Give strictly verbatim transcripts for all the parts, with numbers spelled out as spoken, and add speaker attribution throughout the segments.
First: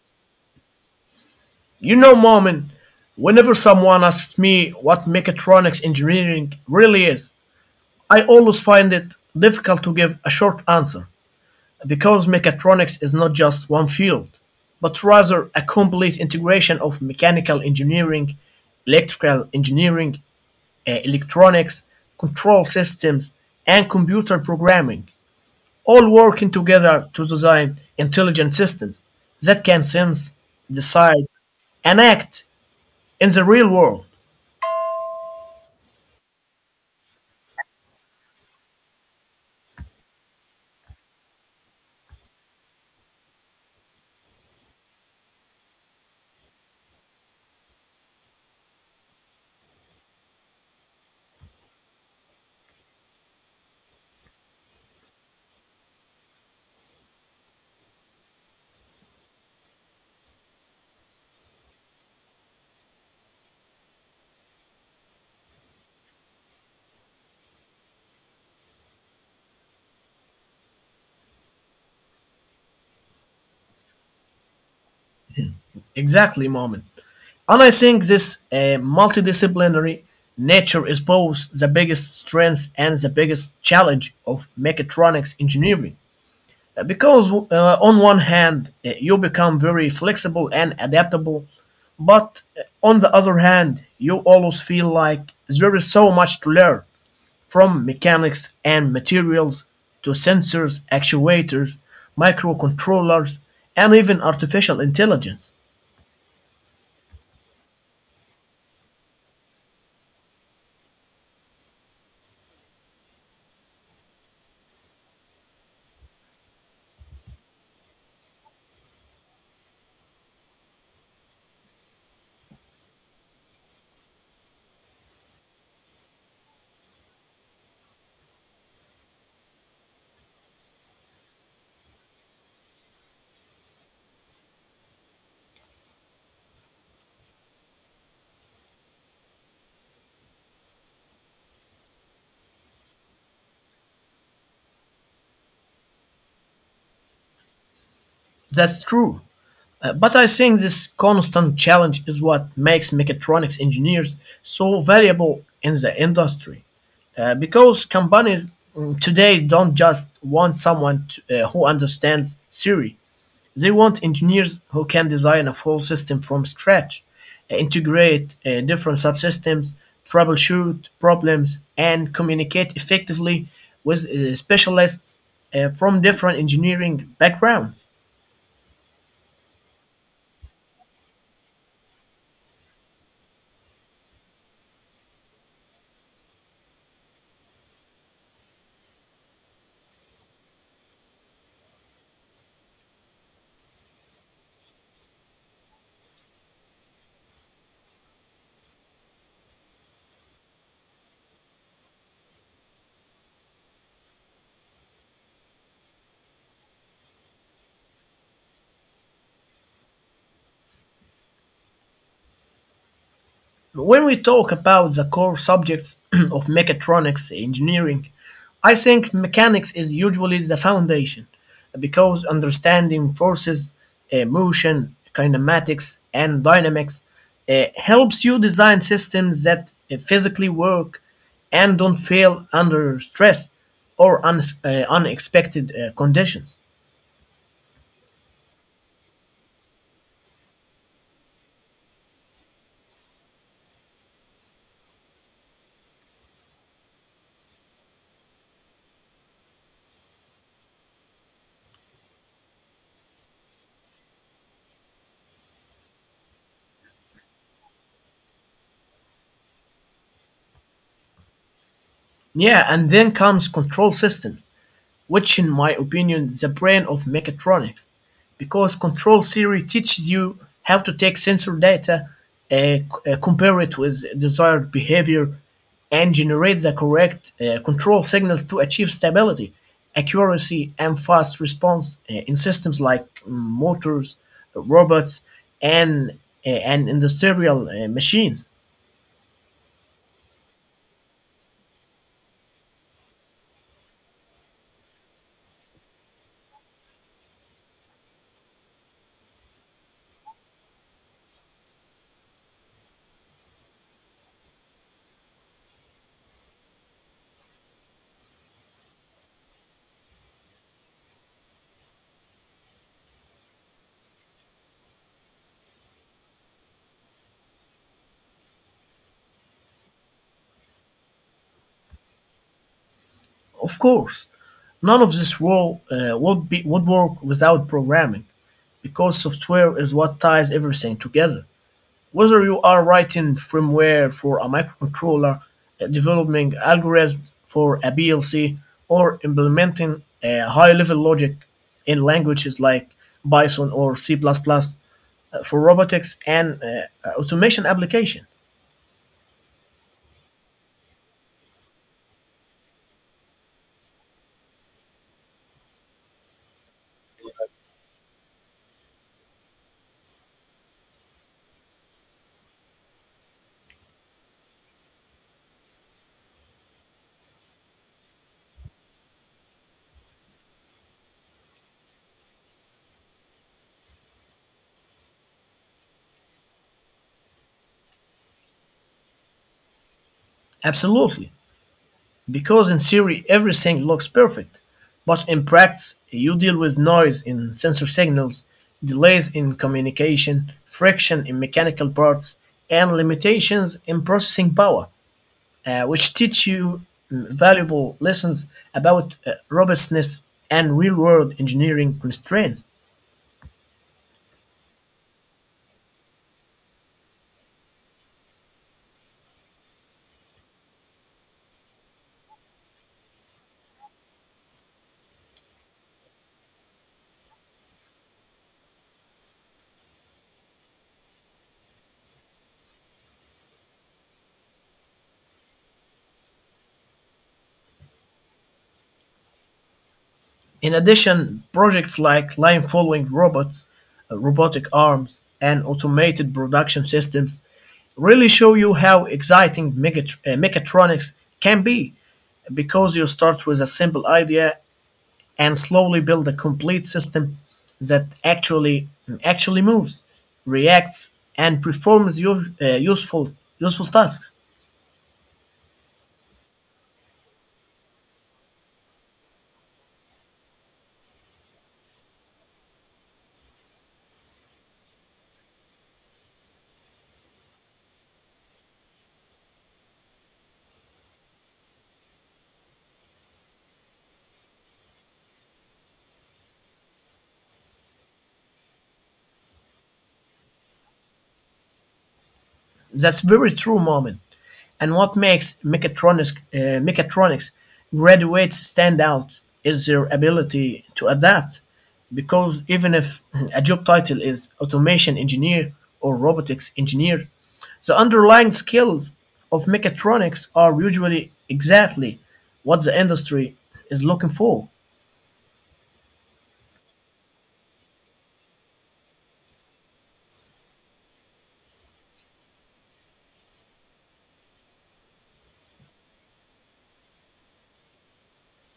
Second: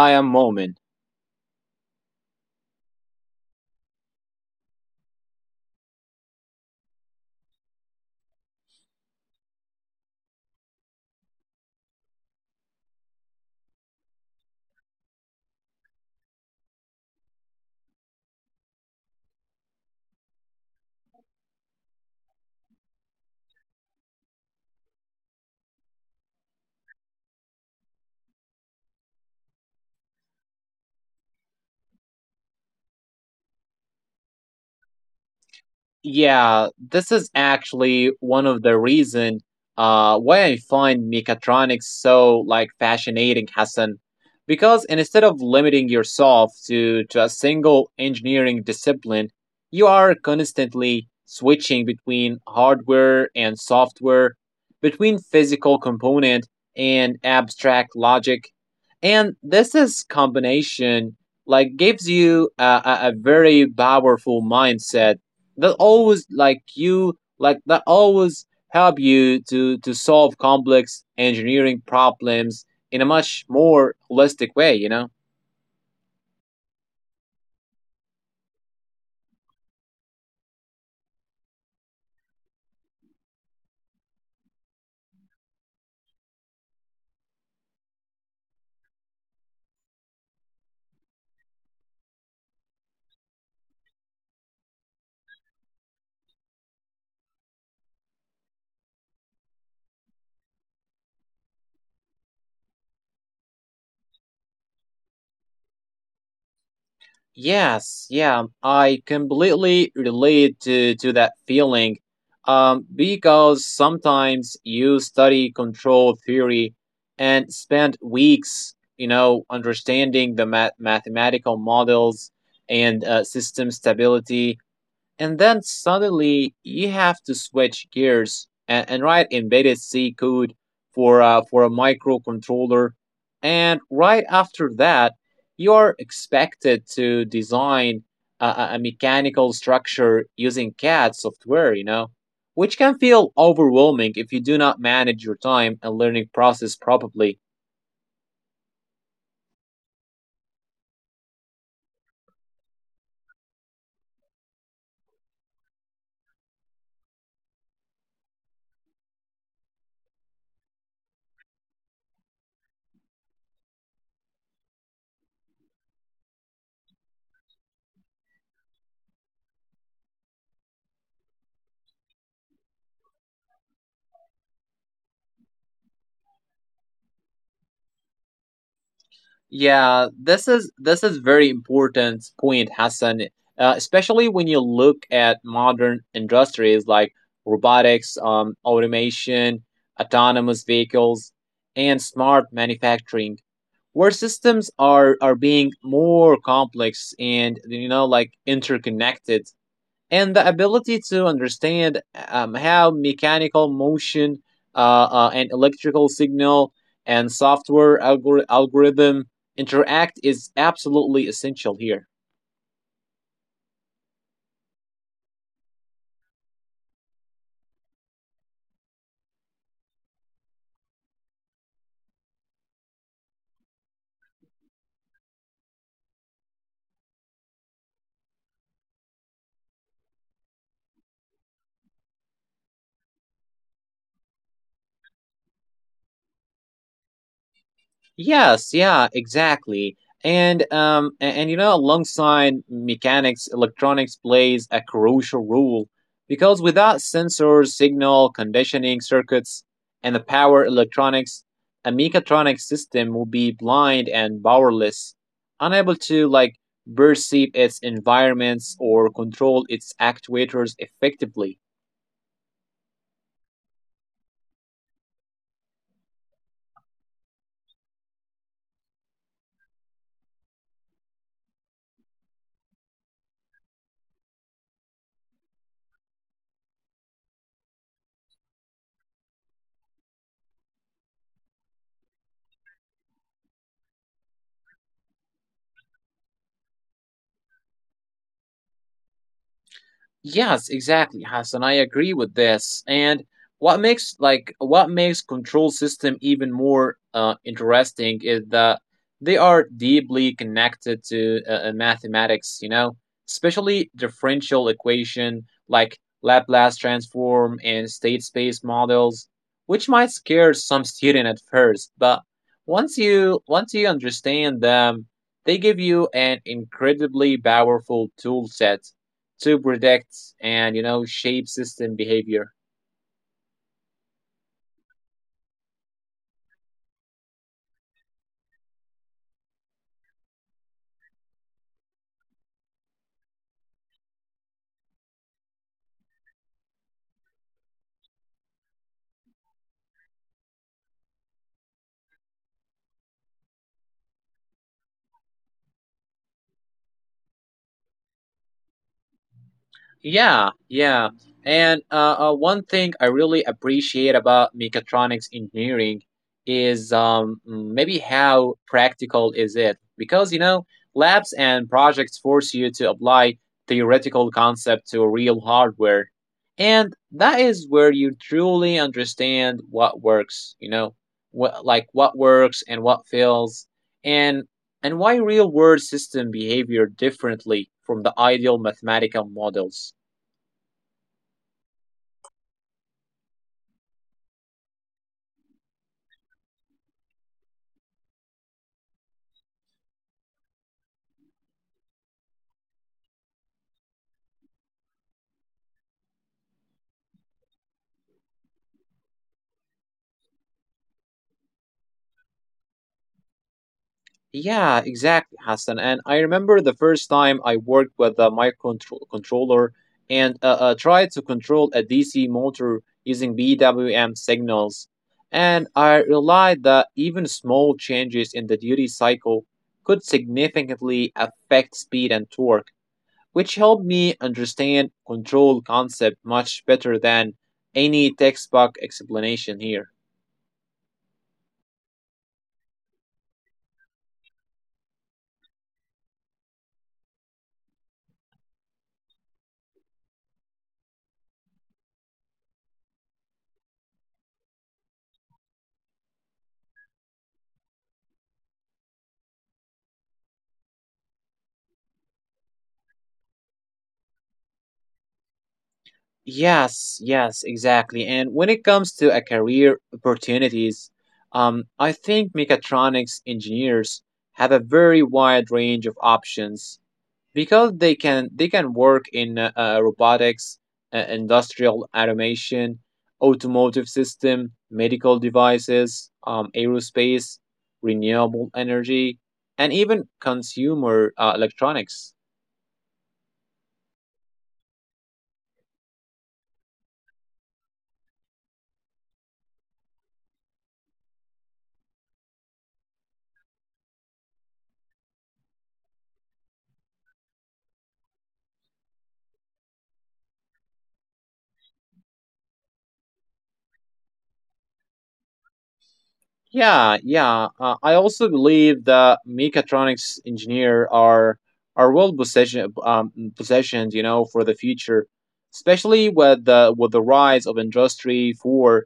Speaker 1: I am Momin.
Speaker 2: You know, Moment, whenever someone asks me what mechatronics engineering really is, I always find it difficult to give a short answer because mechatronics is not just one field, but rather a complete integration of mechanical engineering, electrical engineering, uh, electronics, control systems, and computer programming, all working together to design intelligent systems that can sense, decide, and act in the real world.
Speaker 1: Yeah, this is actually one of the reason uh why I find mechatronics so like fascinating, Hassan. Because instead of limiting yourself to, to a single engineering discipline, you are constantly switching between hardware and software, between physical component and abstract logic. And this is combination like gives you a, a a very powerful mindset that always like you like that always help you to to solve complex engineering problems in a much more holistic way, you know
Speaker 2: Exactly, Moment. And I think this uh, multidisciplinary nature is both the biggest strength and the biggest challenge of mechatronics engineering. Uh, Because, uh, on one hand, uh, you become very flexible and adaptable, but uh, on the other hand, you always feel like there is so much to learn from mechanics and materials to sensors, actuators, microcontrollers, and even artificial intelligence.
Speaker 1: yes yeah, I completely relate to to that feeling um because sometimes you study control theory and spend weeks, you know, understanding the math- mathematical models and uh, system stability. And then suddenly you have to switch gears and, and write embedded C code for uh, for a microcontroller. And right after that, you're expected to design a, a a mechanical structure using CAD software, you know, which can feel overwhelming if you do not manage your time and learning process properly.
Speaker 2: That's true. Uh, But I think this constant challenge is what makes mechatronics engineers so valuable in the industry. Uh, because companies mm, today don't just want someone to, uh, who understands theory, they want engineers who can design a full system from scratch, uh, integrate uh, different subsystems, troubleshoot problems, and communicate effectively with uh, specialists uh, from different engineering backgrounds.
Speaker 1: Yeah, this is this is very important point, Hassan. Uh, especially when you look at modern industries like robotics, um, automation, autonomous vehicles, and smart manufacturing, where systems are are being more complex and, you know, like interconnected, and the ability to understand um, how mechanical motion uh, uh, and electrical signal and software algor- algorithm interact is absolutely essential here.
Speaker 2: When we talk about the core subjects of mechatronics engineering, I think mechanics is usually the foundation because understanding forces, uh, motion, kinematics, and dynamics uh, helps you design systems that uh, physically work and don't fail under stress or un- uh, unexpected uh, conditions.
Speaker 1: Yes, yeah, exactly. And um a- and, you know, alongside mechanics, electronics plays a crucial role because without sensors, signal conditioning circuits and the power electronics, a mechatronic system will be blind and powerless, unable to like perceive its environments or control its actuators effectively.
Speaker 2: Yeah, and then comes control systems, which in my opinion the brain of mechatronics, because control theory teaches you how to take sensor data, uh, c- uh, compare it with desired behavior and generate the correct uh, control signals to achieve stability, accuracy, and fast response uh, in systems like mm, motors, robots, and uh, and industrial uh, machines.
Speaker 1: Yes, exactly, Hassan. I agree with this. And what makes like what makes control system even more uh, interesting is that they are deeply connected to uh, uh, mathematics. You know, especially differential equation like Laplace transform and state space models, which might scare some student at first, but once you once you understand them, they give you an incredibly powerful tool set to predict and, you know, shape system behavior.
Speaker 2: Of course, none of this world uh, would be would work without programming, because software is what ties everything together. Whether you are writing firmware for a microcontroller, uh, developing algorithms for a P L C, or implementing uh, high-level logic in languages like Python or C++ plus plus uh, for robotics and uh, automation applications.
Speaker 1: Yeah, yeah. And uh, uh, one thing I really appreciate about mechatronics engineering is um, mm, maybe how practical is it? Because, you know, labs and projects force you to apply theoretical concept to real hardware. And that is where you truly understand what works, you know, what like what works and what fails and and why real world system behavior differently from the ideal mathematical models.
Speaker 2: Absolutely. Because in theory everything looks perfect, but in practice you deal with noise in sensor signals, delays in communication, friction in mechanical parts, and limitations in processing power, uh, which teach you mm, valuable lessons about uh, robustness and real world engineering constraints.
Speaker 1: Yeah, exactly, Hassan. And I remember the first time I worked with a microcontroller and uh, uh, tried to control a D C motor using B W M signals. And I realized that even small changes in the duty cycle could significantly affect speed and torque, which helped me understand control concept much better than any textbook explanation here.
Speaker 2: In addition, projects like line following robots, uh, robotic arms, and automated production systems really show you how exciting megat- uh, mechatronics can be, because you start with a simple idea and slowly build a complete system that actually actually moves, reacts, and performs use, uh, useful useful tasks.
Speaker 1: Yes, yes, exactly. And when it comes to a career opportunities, um, I think mechatronics engineers have a very wide range of options because they can they can work in uh, uh, robotics, uh, industrial automation, automotive system, medical devices, um, aerospace, renewable energy, and even consumer uh, electronics.
Speaker 2: That's very true, Moment. And what makes mechatronics uh, mechatronics graduates stand out is their ability to adapt. Because even if a job title is automation engineer or robotics engineer, the underlying skills of mechatronics are usually exactly what the industry is looking for.
Speaker 1: Yeah, yeah. Uh, I also believe that mechatronics engineer are are well positioned, um, positioned, you know, for the future, especially with the with the rise of industry for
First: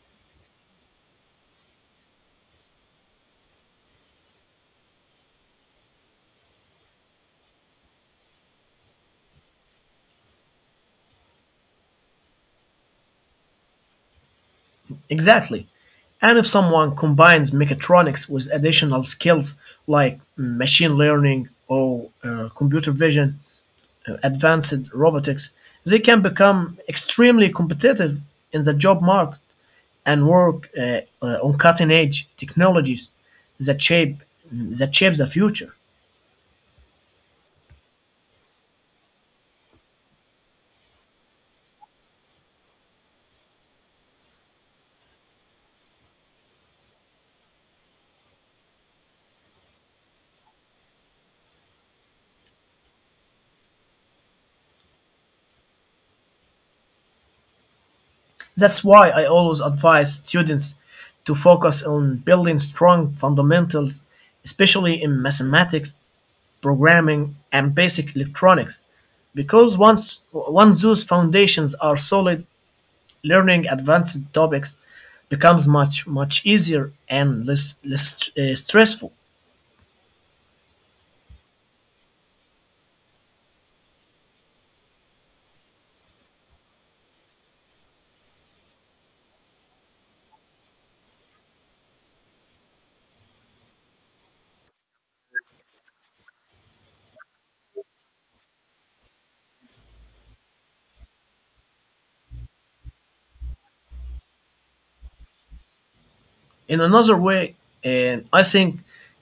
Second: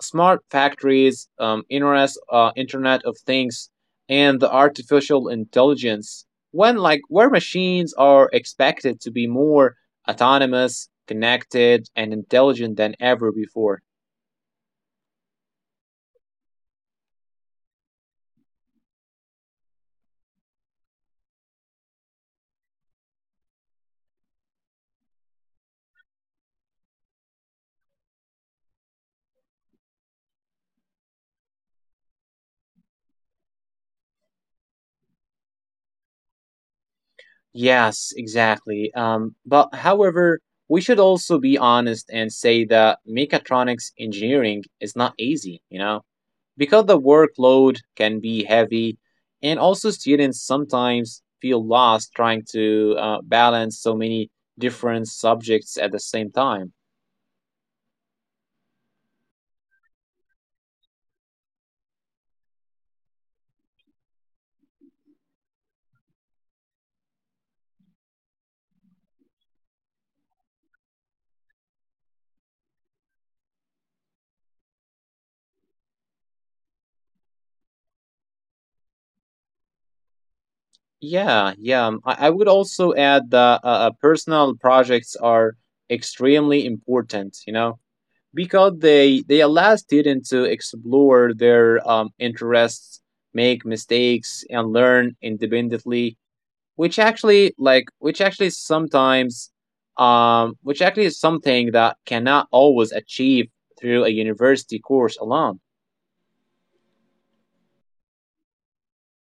Speaker 1: smart factories, um, internet, uh, Internet of Things, and the artificial intelligence. When like where machines are expected to be more autonomous, connected, and intelligent than ever before.
Speaker 2: Exactly. And if someone combines mechatronics with additional skills like machine learning or uh, computer vision, uh, advanced robotics, they can become extremely competitive in the job market and work uh, uh, on cutting edge technologies that shape that shapes the future.
Speaker 1: Yes, exactly. Um, but however, we should also be honest and say that mechatronics engineering is not easy, you know, because the workload can be heavy, and also students sometimes feel lost trying to uh, balance so many different subjects at the same time.
Speaker 2: That's why I always advise students to focus on building strong fundamentals, especially in mathematics, programming, and basic electronics. Because once once those foundations are solid, learning advanced topics becomes much much easier and less less uh, stressful.
Speaker 1: Yeah, yeah. um, I, I would also add that uh, uh, personal projects are extremely important, you know, because they they allow students to explore their um, interests, make mistakes, and learn independently, which actually like which actually sometimes um which actually is something that cannot always achieve through a university course alone.
Speaker 2: In another way, and I think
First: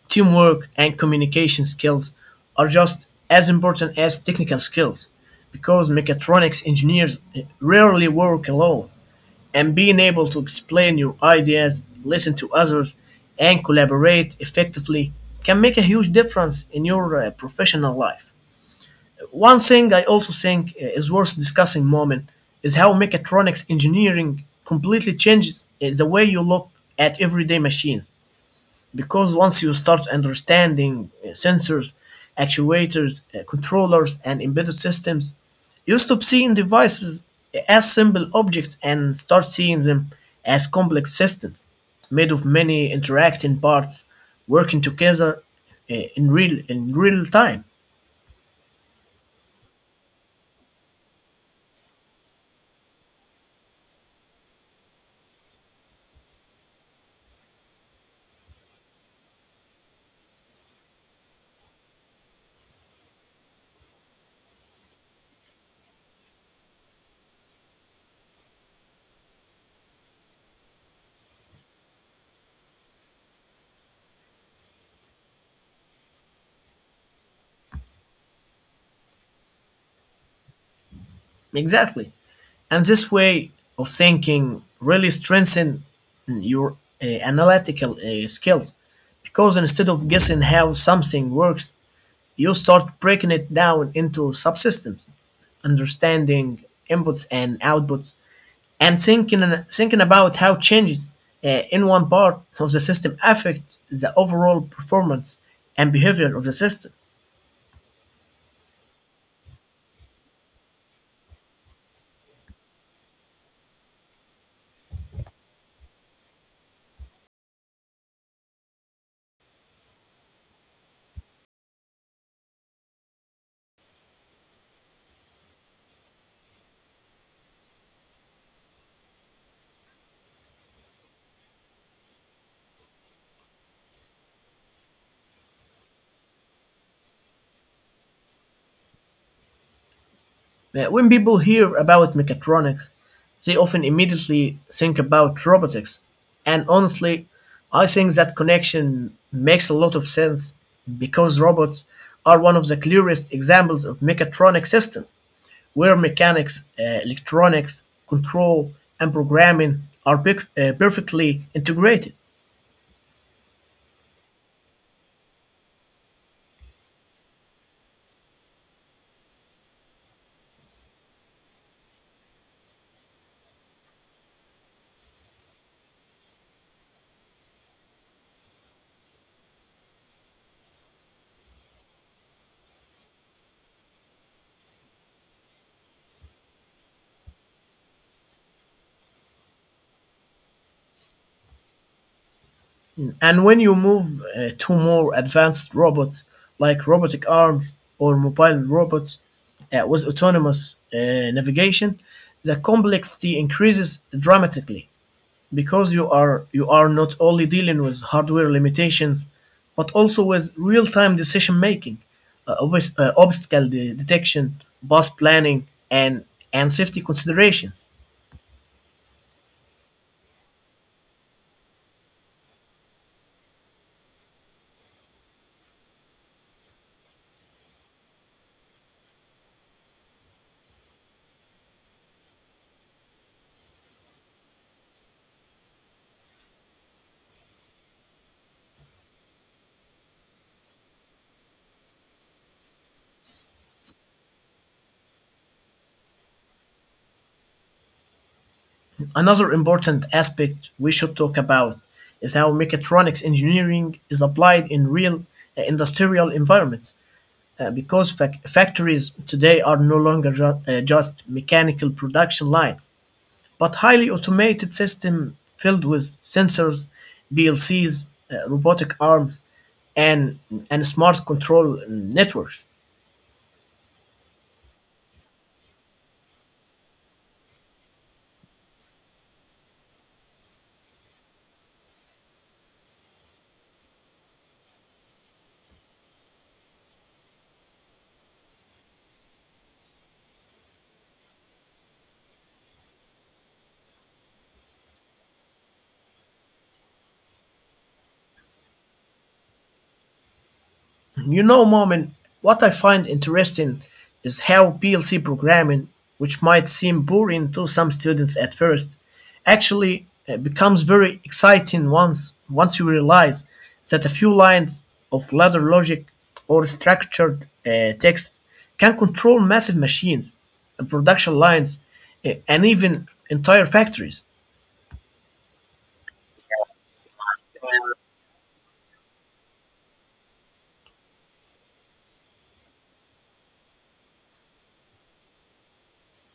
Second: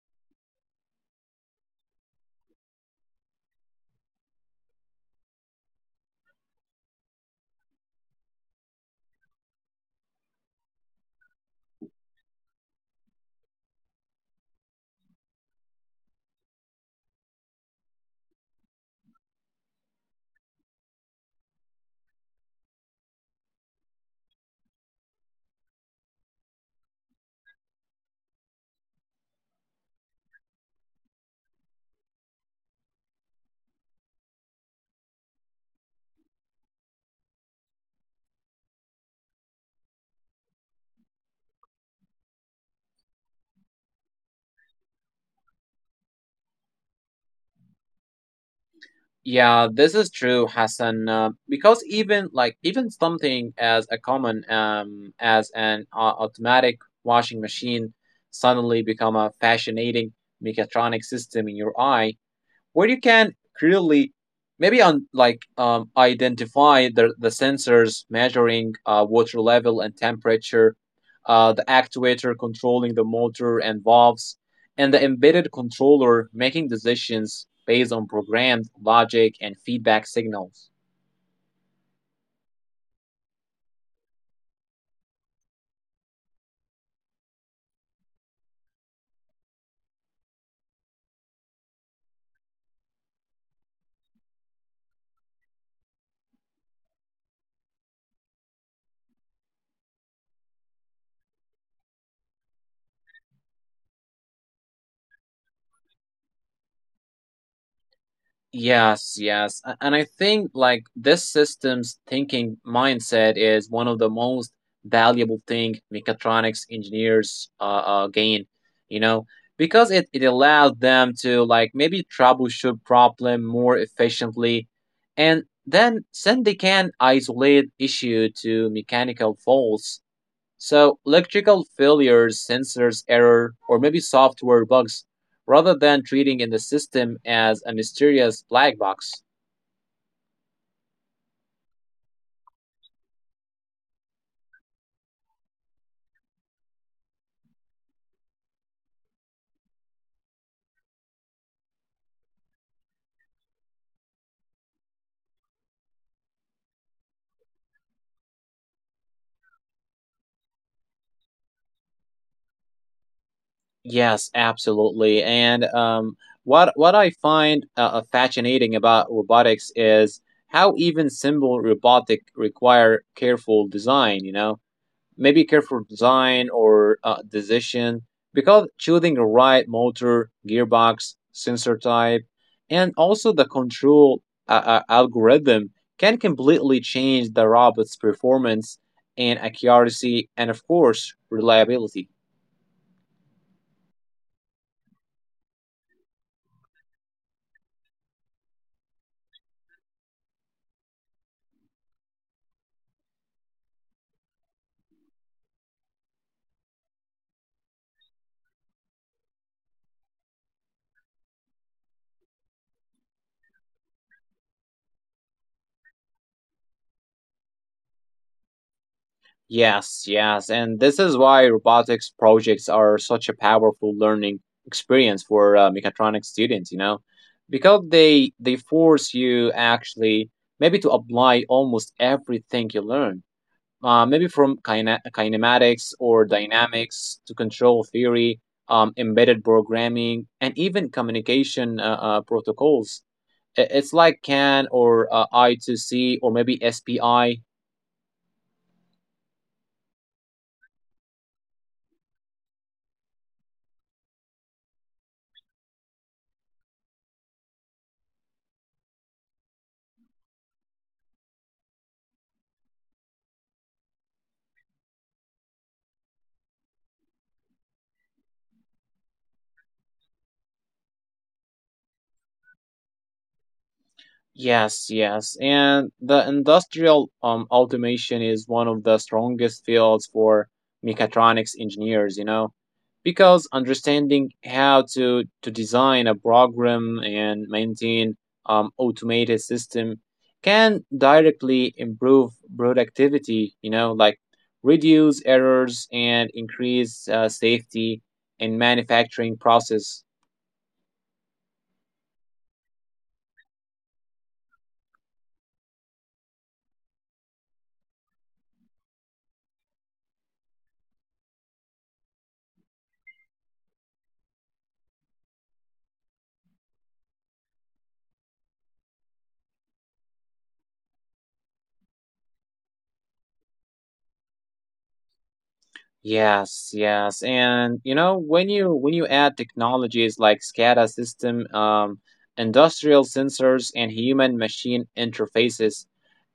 Speaker 2: teamwork and communication skills are just as important as technical skills, because mechatronics engineers rarely work alone, and being able to explain your ideas, listen to others, and collaborate effectively can make a huge difference in your uh, professional life. One thing I also think uh, is worth discussing, Moment, is how mechatronics engineering completely changes uh, the way you look at everyday machines, because once you start understanding uh, sensors, actuators, uh, controllers, and embedded systems, you stop seeing devices as simple objects and start seeing them as complex systems made of many interacting parts working together uh, in real in real time.
Speaker 1: Yeah, this is true, Hassan. Uh, because even like even something as a common um as an uh, automatic washing machine suddenly become a fascinating mechatronic system in your eye where you can clearly maybe on like um, identify the, the sensors measuring uh, water level and temperature, uh, the actuator controlling the motor and valves, and the embedded controller making decisions based on programmed logic and feedback signals.
Speaker 2: Exactly, and this way of thinking really strengthens your uh, analytical uh, skills, because instead of guessing how something works, you start breaking it down into subsystems, understanding inputs and outputs, and thinking thinking about how changes uh, in one part of the system affect the overall performance and behavior of the system.
Speaker 1: Yes, yes. A- And I think like this system's thinking mindset is one of the most valuable thing mechatronics engineers uh, uh, gain, you know, because it, it allows them to like maybe troubleshoot problem more efficiently and then then they can isolate issue to mechanical faults, so electrical failures, sensors error, or maybe software bugs, rather than treating in the system as a mysterious black box.
Speaker 2: Uh, When people hear about mechatronics, they often immediately think about robotics. And honestly, I think that connection makes a lot of sense, because robots are one of the clearest examples of mechatronic systems, where mechanics, uh, electronics, control, and programming are pic- uh, perfectly integrated.
Speaker 1: Yes, absolutely. And um, what what I find uh, uh, fascinating about robotics is how even simple robotic require careful design. You know, maybe careful design or uh, decision, because choosing the right motor, gearbox, sensor type, and also the control uh, uh, algorithm can completely change the robot's performance and accuracy and, of course, reliability.
Speaker 2: And when you move uh, to more advanced robots like robotic arms or mobile robots uh, with autonomous uh, navigation, the complexity increases dramatically, because you are you are not only dealing with hardware limitations but also with real-time decision making, uh, obs- uh, obstacle de- detection, bus planning, and and safety considerations.
Speaker 1: Yes, yes. And this is why robotics projects are such a powerful learning experience for uh, mechatronics students, you know, because they they force you actually maybe to apply almost everything you learn. Uh, maybe from kina- kinematics or dynamics to control theory, um, embedded programming, and even communication uh, uh, protocols. I- It's like CAN or uh, I two C or maybe S P I.
Speaker 2: Another important aspect we should talk about is how mechatronics engineering is applied in real uh, industrial environments. Uh, because fac- factories today are no longer ju- uh, just mechanical production lines, but highly automated systems filled with sensors, P L Cs, uh, robotic arms, and, and smart control um, networks.
Speaker 1: Yes, yes. And the industrial um, automation is one of the strongest fields for mechatronics engineers, you know, because understanding how to, to design a program and maintain um, automated system can directly improve productivity, you know, like reduce errors and increase uh, safety in manufacturing process.
Speaker 2: You know, Moment, what I find interesting is how P L C programming, which might seem boring to some students at first, actually uh, becomes very exciting once once you realize that a few lines of ladder logic or structured uh, text can control massive machines and production lines uh, and even entire factories.
Speaker 1: Yes, yes, and you know when you when you add technologies like SCADA system, um, industrial sensors, and human-machine interfaces,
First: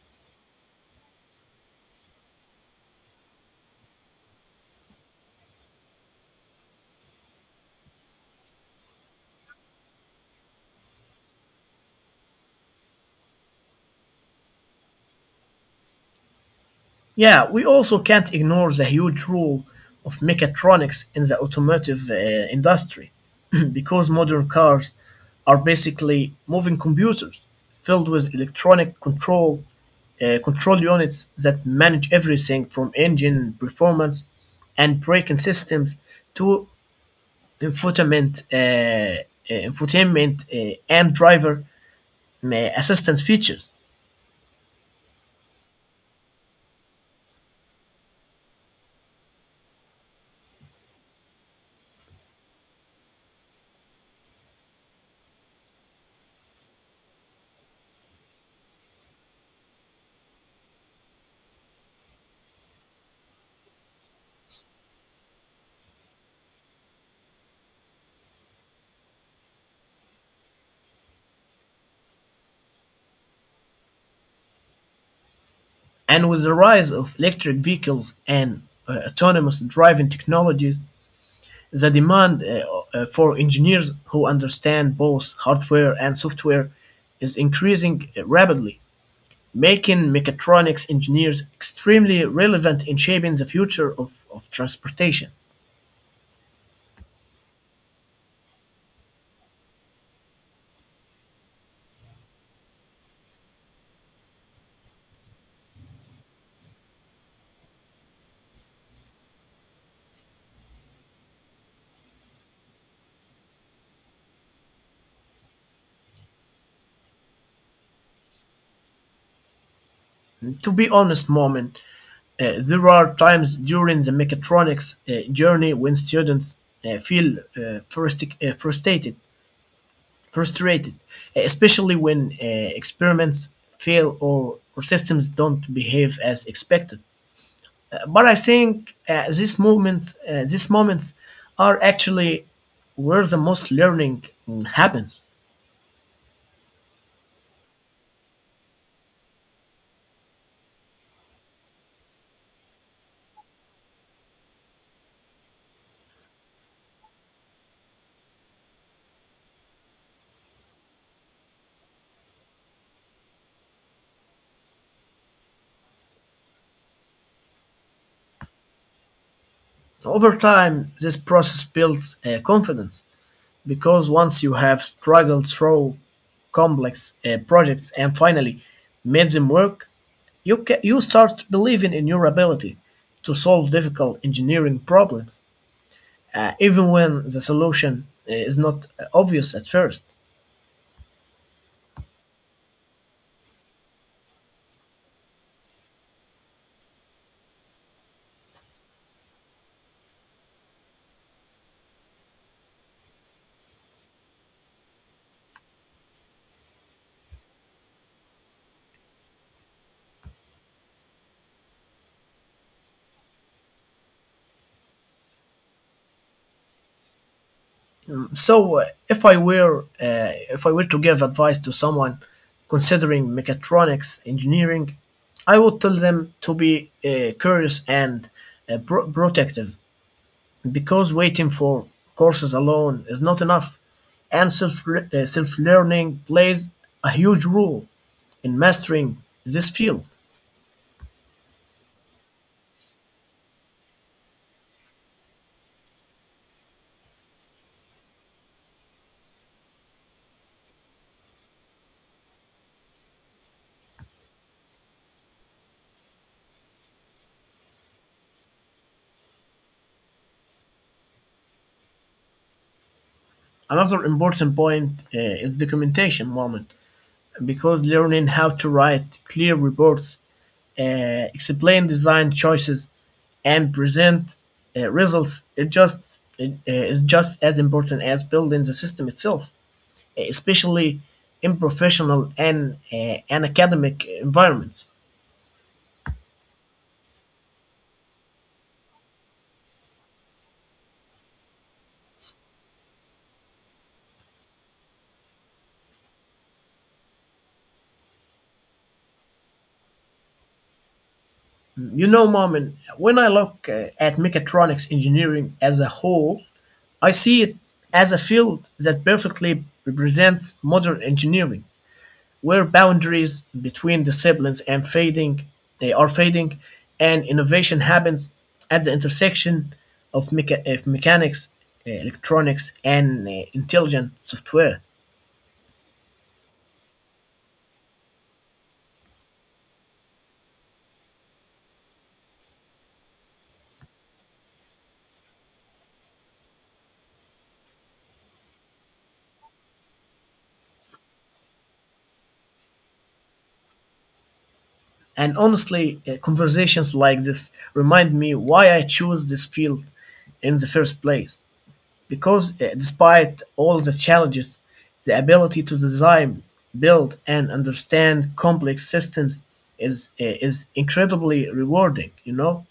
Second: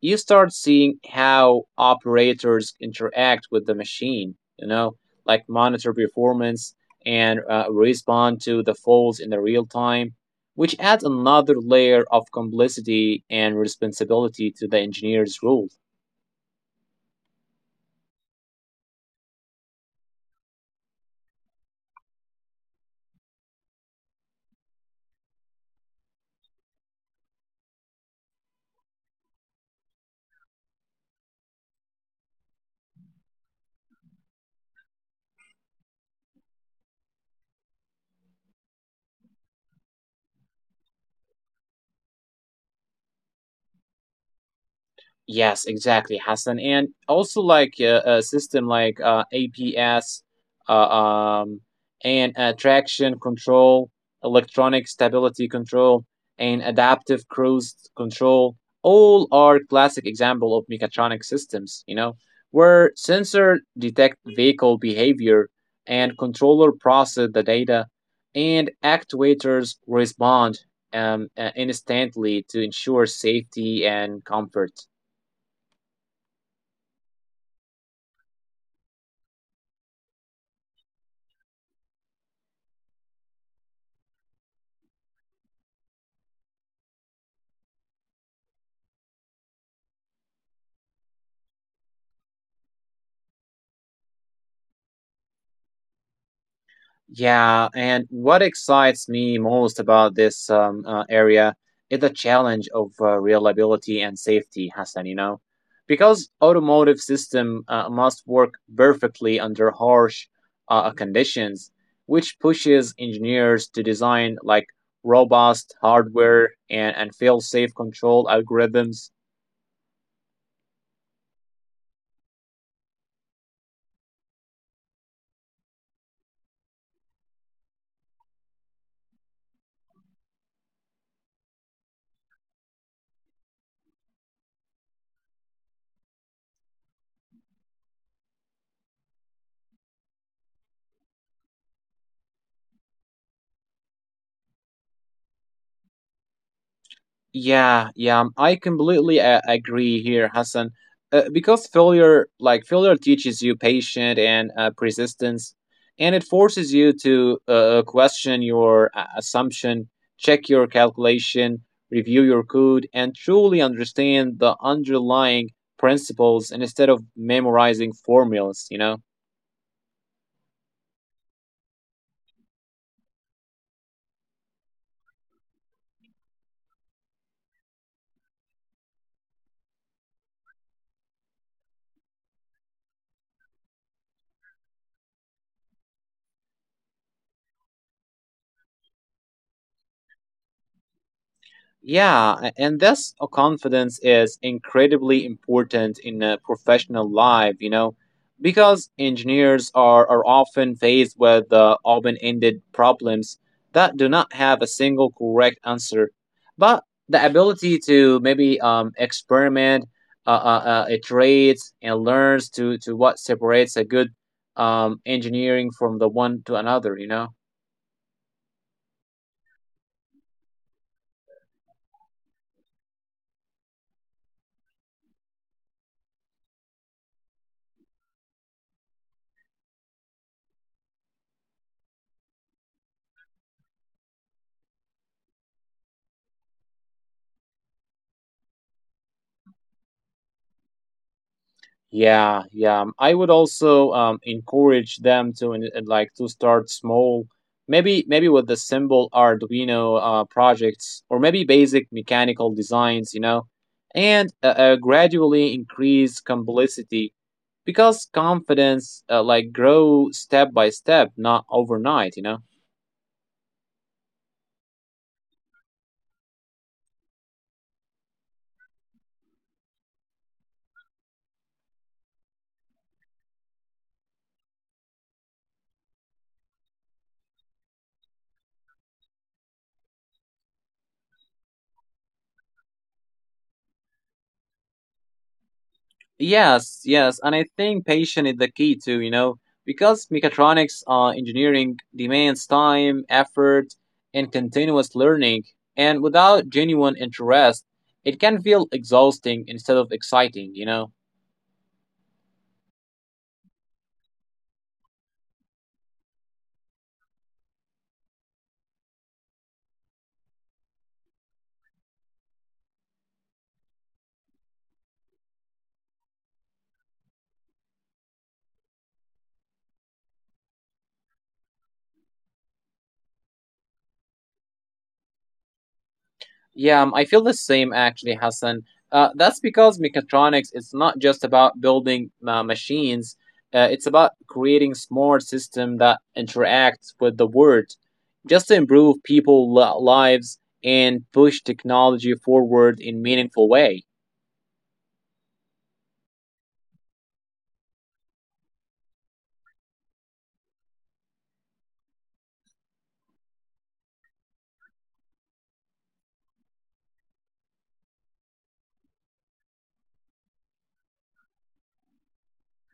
Speaker 1: you start seeing how operators interact with the machine. You know, like monitor performance and uh, respond to the faults in the real time, which adds another layer of complexity and responsibility to the engineer's role.
Speaker 2: Yeah, we also can't ignore the huge role of mechatronics in the automotive uh, industry because modern cars are basically moving computers filled with electronic control uh, control units that manage everything from engine performance and braking systems to infotainment uh, uh, infotainment uh, and driver uh, assistance features.
Speaker 1: Yes, exactly, Hassan. And also like uh, a system like uh, A P S uh, um, and uh, traction control, electronic stability control, and adaptive cruise control all are classic example of mechatronic systems, you know, where sensor detect vehicle behavior and controller process the data and actuators respond um, uh, instantly to ensure safety and comfort.
Speaker 2: And with the rise of electric vehicles and uh, autonomous driving technologies, the demand uh, uh, for engineers who understand both hardware and software is increasing rapidly, making mechatronics engineers extremely relevant in shaping the future of, of transportation.
Speaker 1: Yeah, and what excites me most about this um, uh, area is the challenge of uh, reliability and safety, Hassan, you know, because automotive system uh, must work perfectly under harsh uh, uh, conditions, which pushes engineers to design like robust hardware and, and fail-safe control algorithms.
Speaker 2: To be honest, Moment, uh, there are times during the mechatronics uh, journey when students uh, feel uh, frustic- uh, frustrated frustrated, eh, especially when uh, experiments fail or, or systems don't behave as expected. But I think uh, these movements, uh, these moments are actually where the most learning mm, happens.
Speaker 1: Yeah, yeah, um, I completely uh, agree here, Hassan. Uh, because failure, like failure teaches you patience and uh, persistence, and it forces you to uh, uh, question your uh, assumption, check your calculation, review your code, and truly understand the underlying principles instead of memorizing formulas, you know.
Speaker 2: Over time, this process builds uh, confidence, because once you have struggled through complex uh, projects and finally made them work, you ca- you start believing in your ability to solve difficult engineering problems, uh, even when the solution uh, is not uh, obvious at first.
Speaker 1: Yeah, a- and this uh, confidence is incredibly important in a professional life, you know, because engineers are, are often faced with uh, open ended problems that do not have a single correct answer. But the ability to maybe um, experiment, uh, uh, uh, iterate, and learns to, to what separates a good um, engineering from the one to another, you know?
Speaker 2: So, uh, if I were uh, if I were to give advice to someone considering mechatronics engineering, I would tell them to be uh, curious and uh, pro- protective, because waiting for courses alone is not enough, and self uh, self learning plays a huge role in mastering this field.
Speaker 1: Yeah, yeah. I would also um, encourage them to in- in, like to start small, maybe maybe with the simple Arduino uh, projects or maybe basic mechanical designs, you know, and uh, uh, gradually increase complexity because confidence uh, like grow step by step, not overnight, you know.
Speaker 2: Another important point uh, is documentation, Moment, because learning how to write clear reports, uh, explain design choices, and present uh, results it just it, uh, is just as important as building the system itself, especially in professional and uh, and academic environments.
Speaker 1: Yes, yes, and I think patience is the key too, you know, because mechatronics uh, engineering demands time, effort, and continuous learning. And without genuine interest, it can feel exhausting instead of exciting, you know?
Speaker 2: You know, Mom, and when I look uh, at mechatronics engineering as a whole, I see it as a field that perfectly represents modern engineering, where boundaries between disciplines and fading they are fading, and innovation happens at the intersection of, mecha- of mechanics, uh, electronics, and uh, intelligent software.
Speaker 1: Yeah, um, I feel the same actually, Hassan. Uh, that's because mechatronics is not just about building uh, machines, uh, it's about creating smart systems that interact with the world just to improve people's lives and push technology forward in meaningful way.
Speaker 2: And honestly, uh, conversations like this remind me why I chose this field in the first place, because uh, despite all the challenges, the ability to design, build, and understand complex systems is uh, is incredibly rewarding, you know.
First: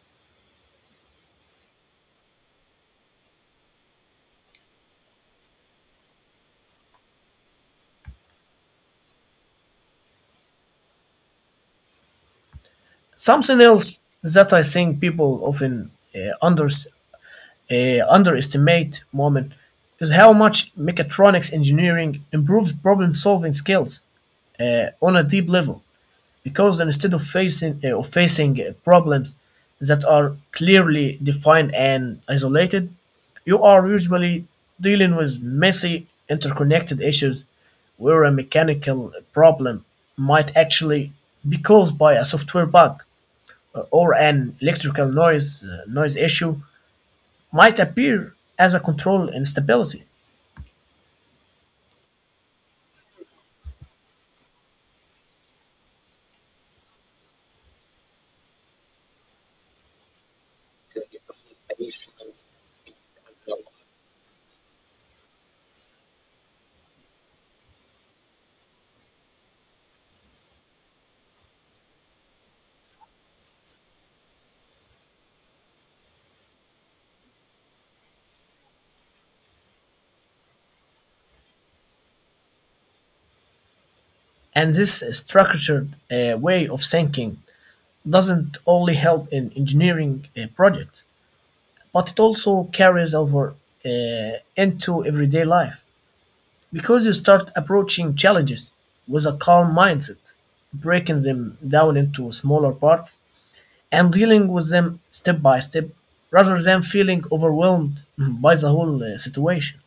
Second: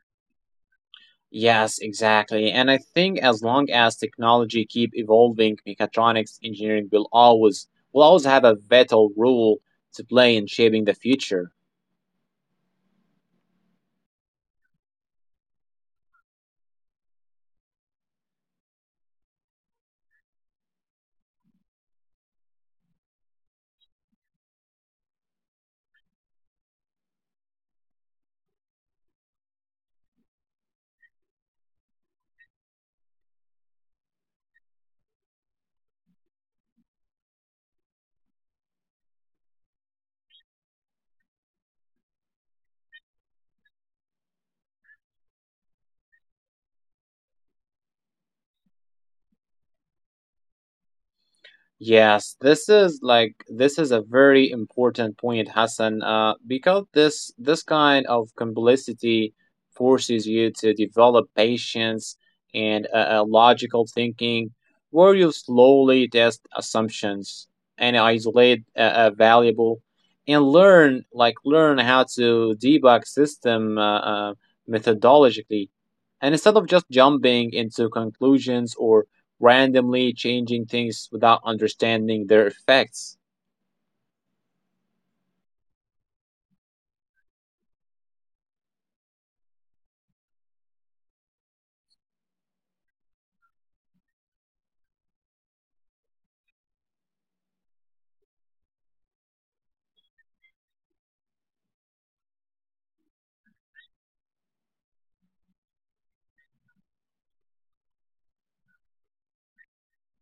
Speaker 1: Yes, exactly. And I think as long as technology keep evolving, mechatronics engineering will always will always have a vital role to play in shaping the future.
Speaker 2: Something else that I think people often uh, under, uh, underestimate, Moment, is how much mechatronics engineering improves problem solving skills uh, on a deep level. Because instead of facing, uh, of facing uh, problems that are clearly defined and isolated, you are usually dealing with messy, interconnected issues where a mechanical problem might actually be caused by a software bug, or an electrical noise, uh, noise issue might appear as a control instability.
Speaker 1: Yes, this is like this is a very important point, Hassan, uh, because this this kind of complicity forces you to develop patience and a, a logical thinking, where you slowly test assumptions and isolate a, a valuable, and learn like learn how to debug system uh, uh, methodologically, and instead of just jumping into conclusions or randomly changing things without understanding their effects.
Speaker 2: And this structured uh, way of thinking doesn't only help in engineering uh, projects, but it also carries over uh, into everyday life, because you start approaching challenges with a calm mindset, breaking them down into smaller parts and dealing with them step by step rather than feeling overwhelmed by the whole uh, situation.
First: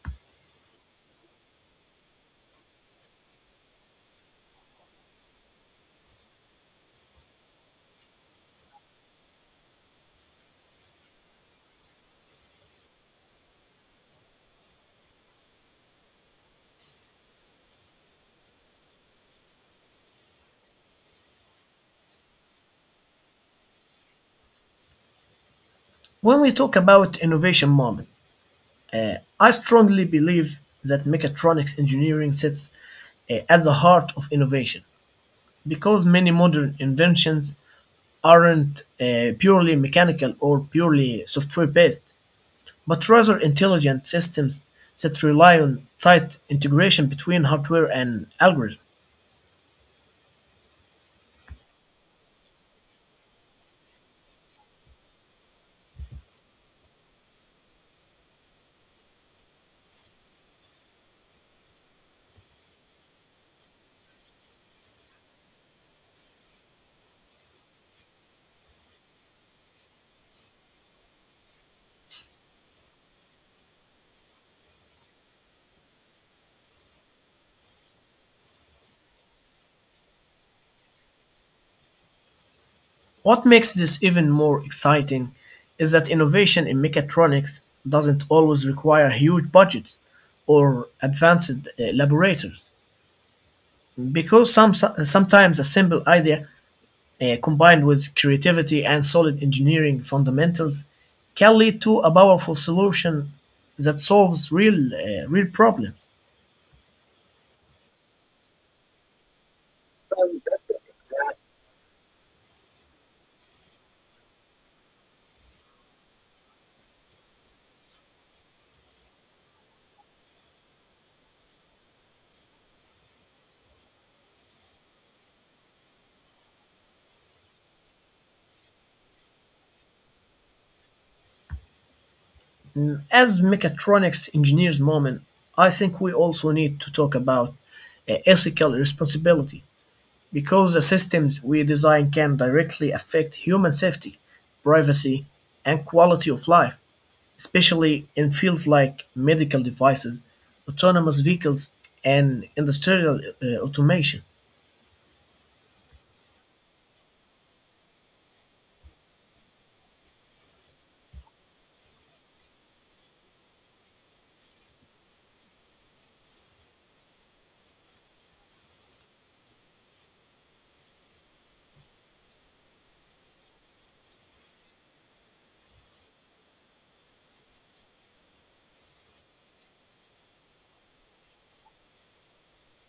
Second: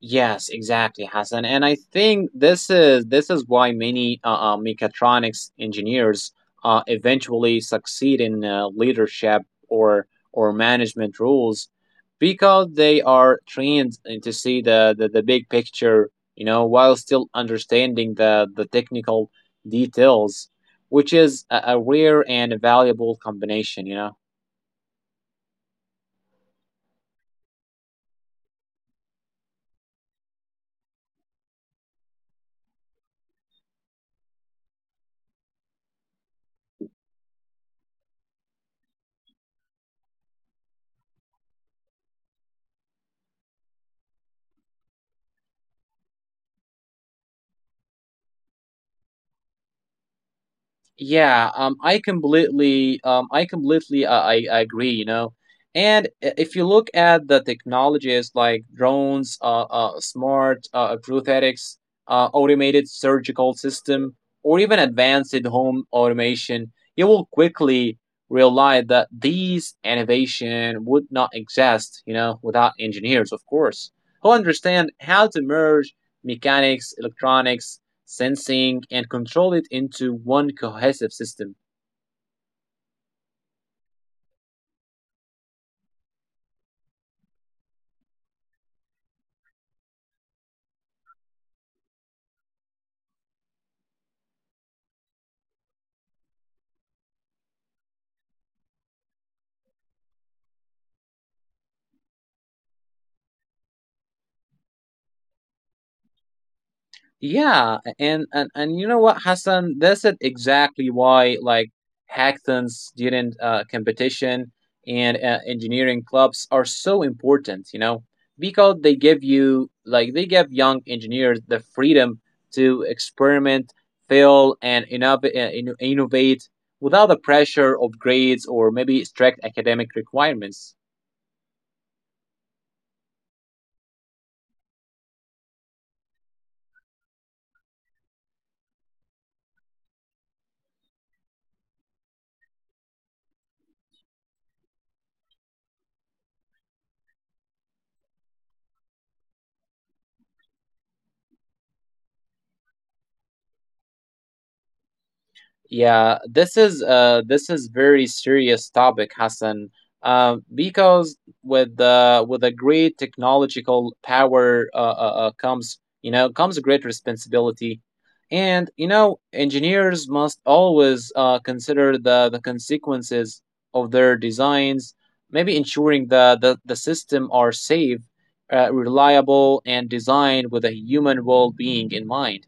Speaker 1: Yes, exactly, Hassan. And I think this is this is why many uh, uh, mechatronics engineers uh, eventually succeed in uh, leadership or or management roles because they are trained to see the, the, the big picture, you know, while still understanding the, the technical details, which is a, a rare and a valuable combination, you know.
Speaker 2: When we talk about innovation, Moment, I strongly believe that mechatronics engineering sits uh, at the heart of innovation, because many modern inventions aren't uh, purely mechanical or purely software based, but rather intelligent systems that rely on tight integration between hardware and algorithms.
Speaker 1: Yeah, um, I completely, um, I completely, uh, I, I agree. You know, and i- if you look at the technologies like drones, uh, uh smart uh, prosthetics, uh, automated surgical system, or even advanced home automation, you will quickly realize that these innovation would not exist. You know, without engineers, of course, who understand how to merge mechanics, electronics, sensing, and control it into one cohesive system.
Speaker 2: What makes this even more exciting is that innovation in mechatronics doesn't always require huge budgets or advanced uh, laboratories, because some, sometimes a simple idea uh, combined with creativity and solid engineering fundamentals can lead to a powerful solution that solves real, uh, real problems.
Speaker 1: Yeah, and and, and you know what, Hassan? That's it exactly why like hackathons during uh, competition and uh, engineering clubs are so important. You know, because they give you like they give young engineers the freedom to experiment, fail, and innov- uh, inno- innovate without the pressure of grades or maybe strict academic requirements.
Speaker 2: As mechatronics engineers, Moment, I think we also need to talk about uh, ethical responsibility, because the systems we design can directly affect human safety, privacy, and quality of life, especially in fields like medical devices, autonomous vehicles, and industrial uh, automation.
Speaker 1: Yeah, this is uh this is very serious topic, Hassan. Um, because with the with a great technological power uh, uh, uh, comes, you know, comes a great responsibility, and you know engineers must always uh, consider the the consequences of their designs, maybe ensuring the the, the system are safe, uh, reliable, and designed with a human well being in mind.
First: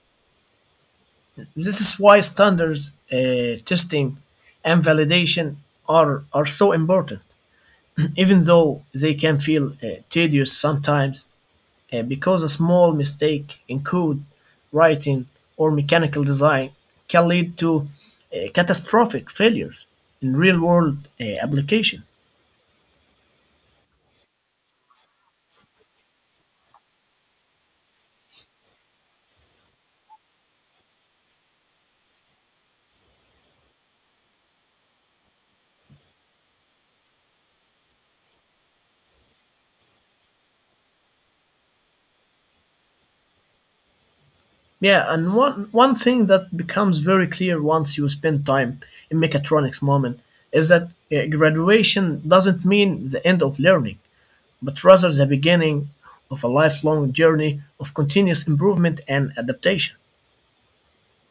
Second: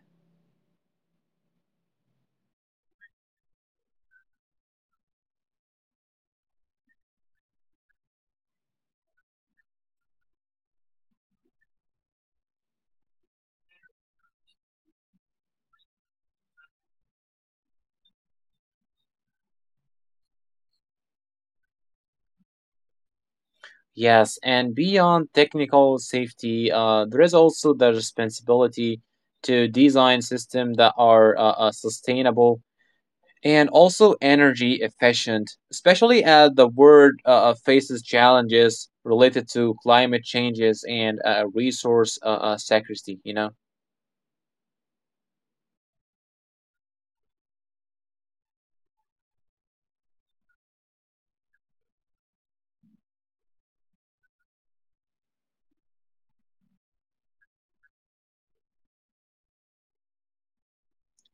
Speaker 2: This is why standards, uh, testing, and validation are, are so important. Even though they can feel uh, tedious sometimes, uh, because a small mistake in code writing or mechanical design can lead to uh, catastrophic failures in real world uh, applications.
Speaker 1: Yes, and beyond technical safety, uh, there is also the responsibility to design systems that are uh, uh, sustainable and also energy efficient, especially as the world uh, uh, faces challenges related to climate changes and uh, resource uh, uh, scarcity, you know?
Speaker 2: Yeah, and one, one thing that becomes very clear once you spend time in mechatronics, Moment, is that uh, graduation doesn't mean the end of learning, but rather the beginning of a lifelong journey of continuous improvement and adaptation.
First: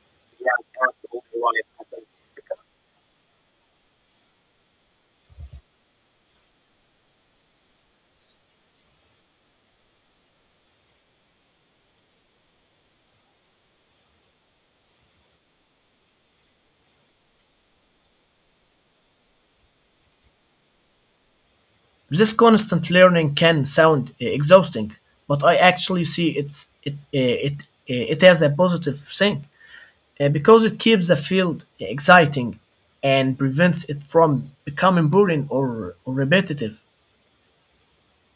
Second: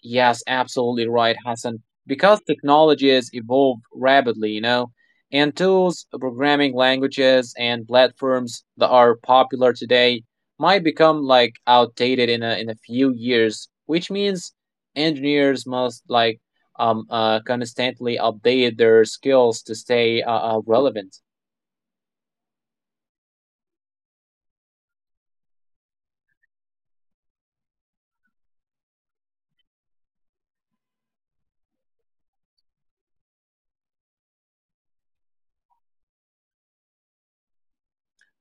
Speaker 1: Yes, absolutely right, Hassan. Because technology has evolved rapidly, you know, and tools, programming languages, and platforms that are popular today might become like outdated in a in a few years, which means engineers must like um uh, constantly update their skills to stay uh, uh, relevant.
Speaker 2: This constant learning can sound uh, exhausting, but I actually see it's it's uh, it uh, it as a positive thing, uh, because it keeps the field exciting and prevents it from becoming boring or, or repetitive.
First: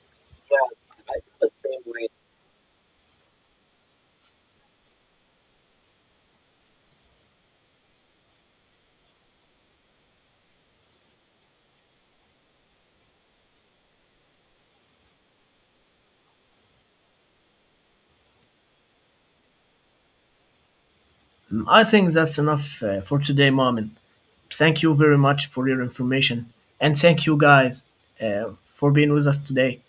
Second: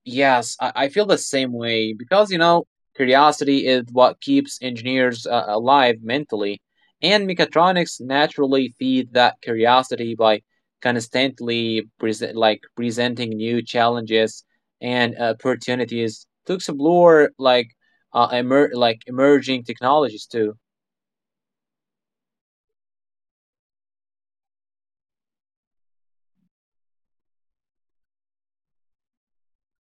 Speaker 1: Yes, I, I feel the same way because, you know, curiosity is what keeps engineers uh, alive mentally, and mechatronics naturally feed that curiosity by constantly present like presenting new challenges and opportunities to explore like uh, emer- like emerging technologies too.
Speaker 2: Mm, I think that's enough uh, for today, Mom. Thank you very much for your information, and thank you guys uh, for being with us today.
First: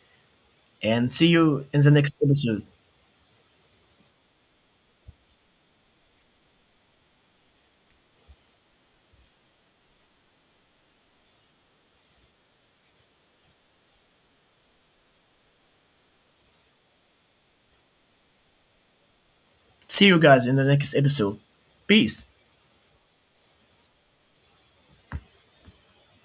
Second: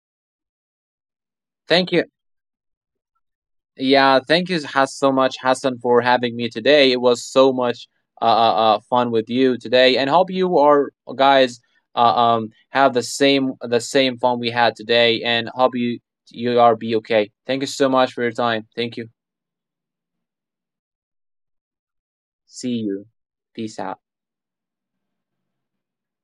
Speaker 2: And see you in the
Speaker 1: Thank you.
Speaker 2: next episode.
Speaker 1: Yeah, thank you has so much Hassan for having me today. It was so much uh, uh uh, fun with you today, and hope you are guys uh, um have the same the same fun we had today, and hope you you are be okay. Thank you so much for your time. Thank you.
Speaker 2: See you guys in the next episode. Peace.
Speaker 1: See you. Peace out.